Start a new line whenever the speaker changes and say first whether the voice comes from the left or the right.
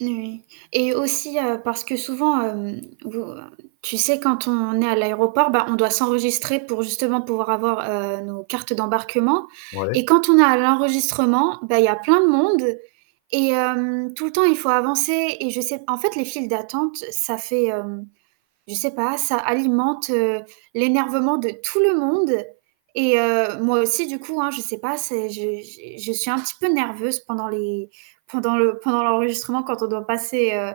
right: N oui et aussi, heu, parce que souvent, hem, vous tu sais quand on est à l'aéroport, bah, on doit s'enregistrer pour, justement, pouvoir avoir, heu, nos cartes d'embarquement et
left: Ouais.
right: quand on est à l'enregistrement, bah, il y a plein de monde et hem, tout le temps il faut avancer et je sais en fait, les files d'attente, ça fait, hem, je sais pas, ça alimente, heu, l'énervement de tout le monde et heu, moi aussi du coup, hein. Je sais pas, c'est je j'ai je suis un petit peu nerveuse pendant les pendant le pendant l'enregistrement quand on doit passer, heu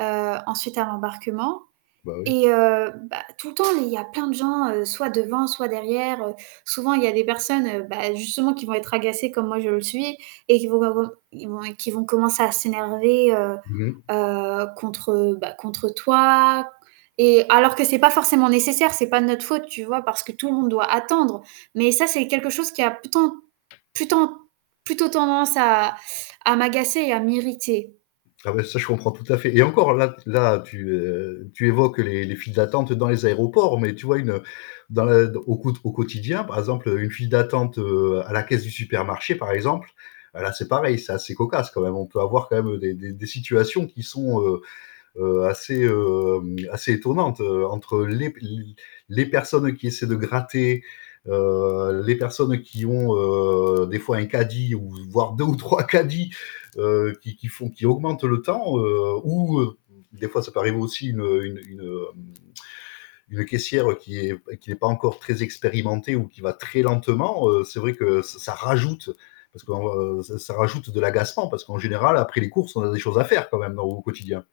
right: heu, ensuite à l'embarquement
left: Bah oui.
right: et heu, bah, tout le temps, les il y a plein de gens, heu, soit devant, soit derrière, heu, souvent, il y a des personnes, bah, justement qui vont être agacées comme moi je le suis et qui vont bava ils vont qui vont commencer à s'énerver, heu
left: Mmh mh.
right: heu, contre, heu, bah, contre toi et alors que c'est pas forcément nécessaire. C'est pas de notre faute, tu vois? Parce que tout le monde doit attendre mais ça, c'est quelque chose qui a plutôt- plutôt- plutôt tendance à à m'agacer et à m'irriter.
left: Ah ouais. Ça, je comprends tout à fait et encore là là, tu, heu, tu évoques les les files d'attente dans les aéroports mais tu vois, une, heu, dans le au quo au quotidien, par exemple une file d'attente, heu, à la caisse du supermarché par exemple, là c'est
right: Mmh.
left: pareil. C'est assez cocasse quand même. On peut avoir quand même des des des situations qui sont, heu heu, assez, hem, assez étonnantes, heu, entre les p l les les personnes qui essaient de gratter, heu, les personnes qui ont, heu, des fois un caddie ou voire 2 ou 3 caddies, heu, qui qui font qui augmentent le temps, heu, ou, heu, des fois ça peut arriver aussi, une, heu, u une, hem, une caissière qui est qui est pas encore très expérimentée ou qui va très lentement, heu, c'est vrai que ç ça rajoute, parce qu'en ç ça rajoute de l'agacement parce qu'en général, après les courses, on a des choses à faire quand même dans au quotidien.